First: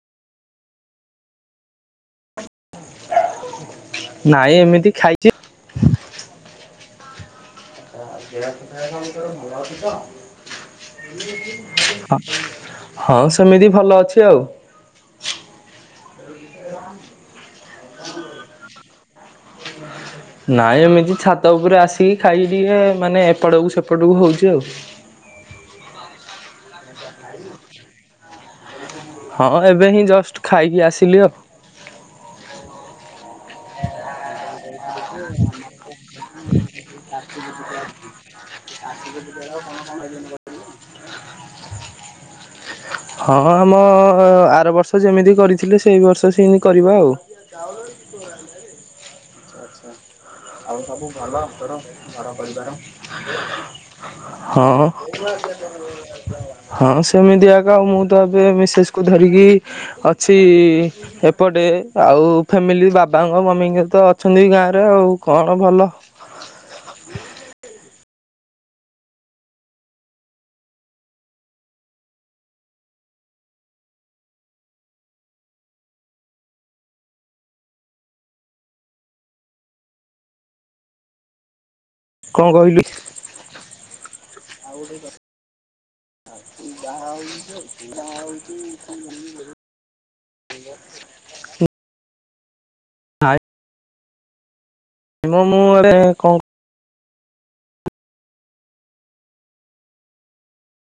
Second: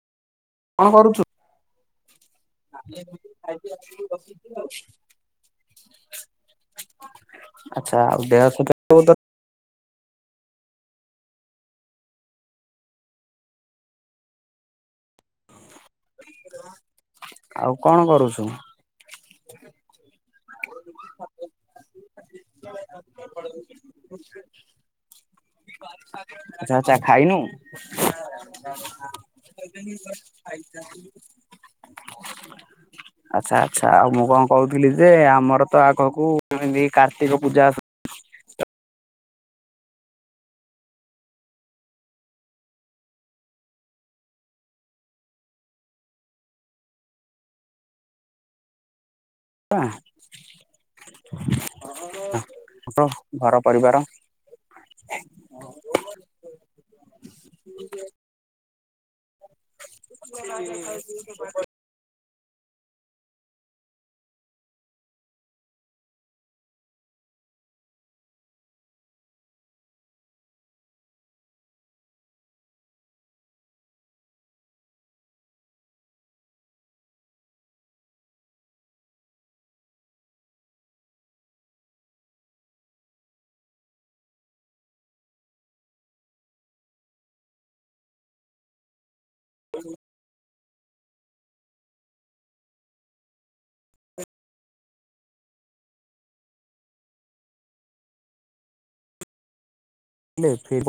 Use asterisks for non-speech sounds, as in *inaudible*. କଣ କରୁଛୁ? ନାଇଁ ଏମିତି ଖାଇଛି ଆଛା ଆଉ ଦେହ କେ ଭଲ ଅଛି ତ ହଁ ସେମିତି ଭଲ ଅଛି ଆଉ। ଆଉ କଣ କରୁଛୁ? ନାଇଁ ଏମିତି ଛାତ ଉପରେ ଆସିକି ଖାଇକି ଟିକେ ମାନେ ଏପଟକୁ ସେପଟକୁ ହଉଛି ଆଉ। ଆଛା ଆଛା ଖାଇନୁ? ହଁ ଏବେ ହିଁ ଜଷ୍ଟ ଖାଇକି ଆସିଲି ଆଉ। ଆଛା ଆଚ୍ଛା ଆଉ ମୁଁ କଣ କହୁଥିଲି ଯେ ଆମର ତ ଆଗକୁ *unintelligible* *unintelligible* *inaudible* ପୂଜା ହଁ ଆମ ଆର ବର୍ଷ ଯେମିତି କରିଥିଲେ ସେଇ ବର୍ଷ ସେମତି କରିବା ଆଉ। ଚାଉଳରେ ଚିତଉ ବାଢିଲାରେ ଆଁ ଆଉ ସବୁ ଭଲ ତୋର ଘର ପରିବାର? *inaudible* ଘର ହଁ, ହଁ ସେମିତିଆକା ମୁଁ ତ ଏବେ ମିସେସ୍ କୁ ଧରିକି ଅଛି ଏପଟେ, ଆଉ ଫ୍ୟାମିଲି ବାବାଙ୍କ ମମିଙ୍କ ତ ଅଛନ୍ତି ଗାଁରେ ଆଉ କଣ ଭଲ। କଣ କହିଲି *unintelligible* ହୁ ଯାଉ ହଉଚି ହଉ ଯାହା ହଉଚି *unintelligible* *unintelligible* *inaudible* ଆଏ *unintelligible* ନେ ଫିିବ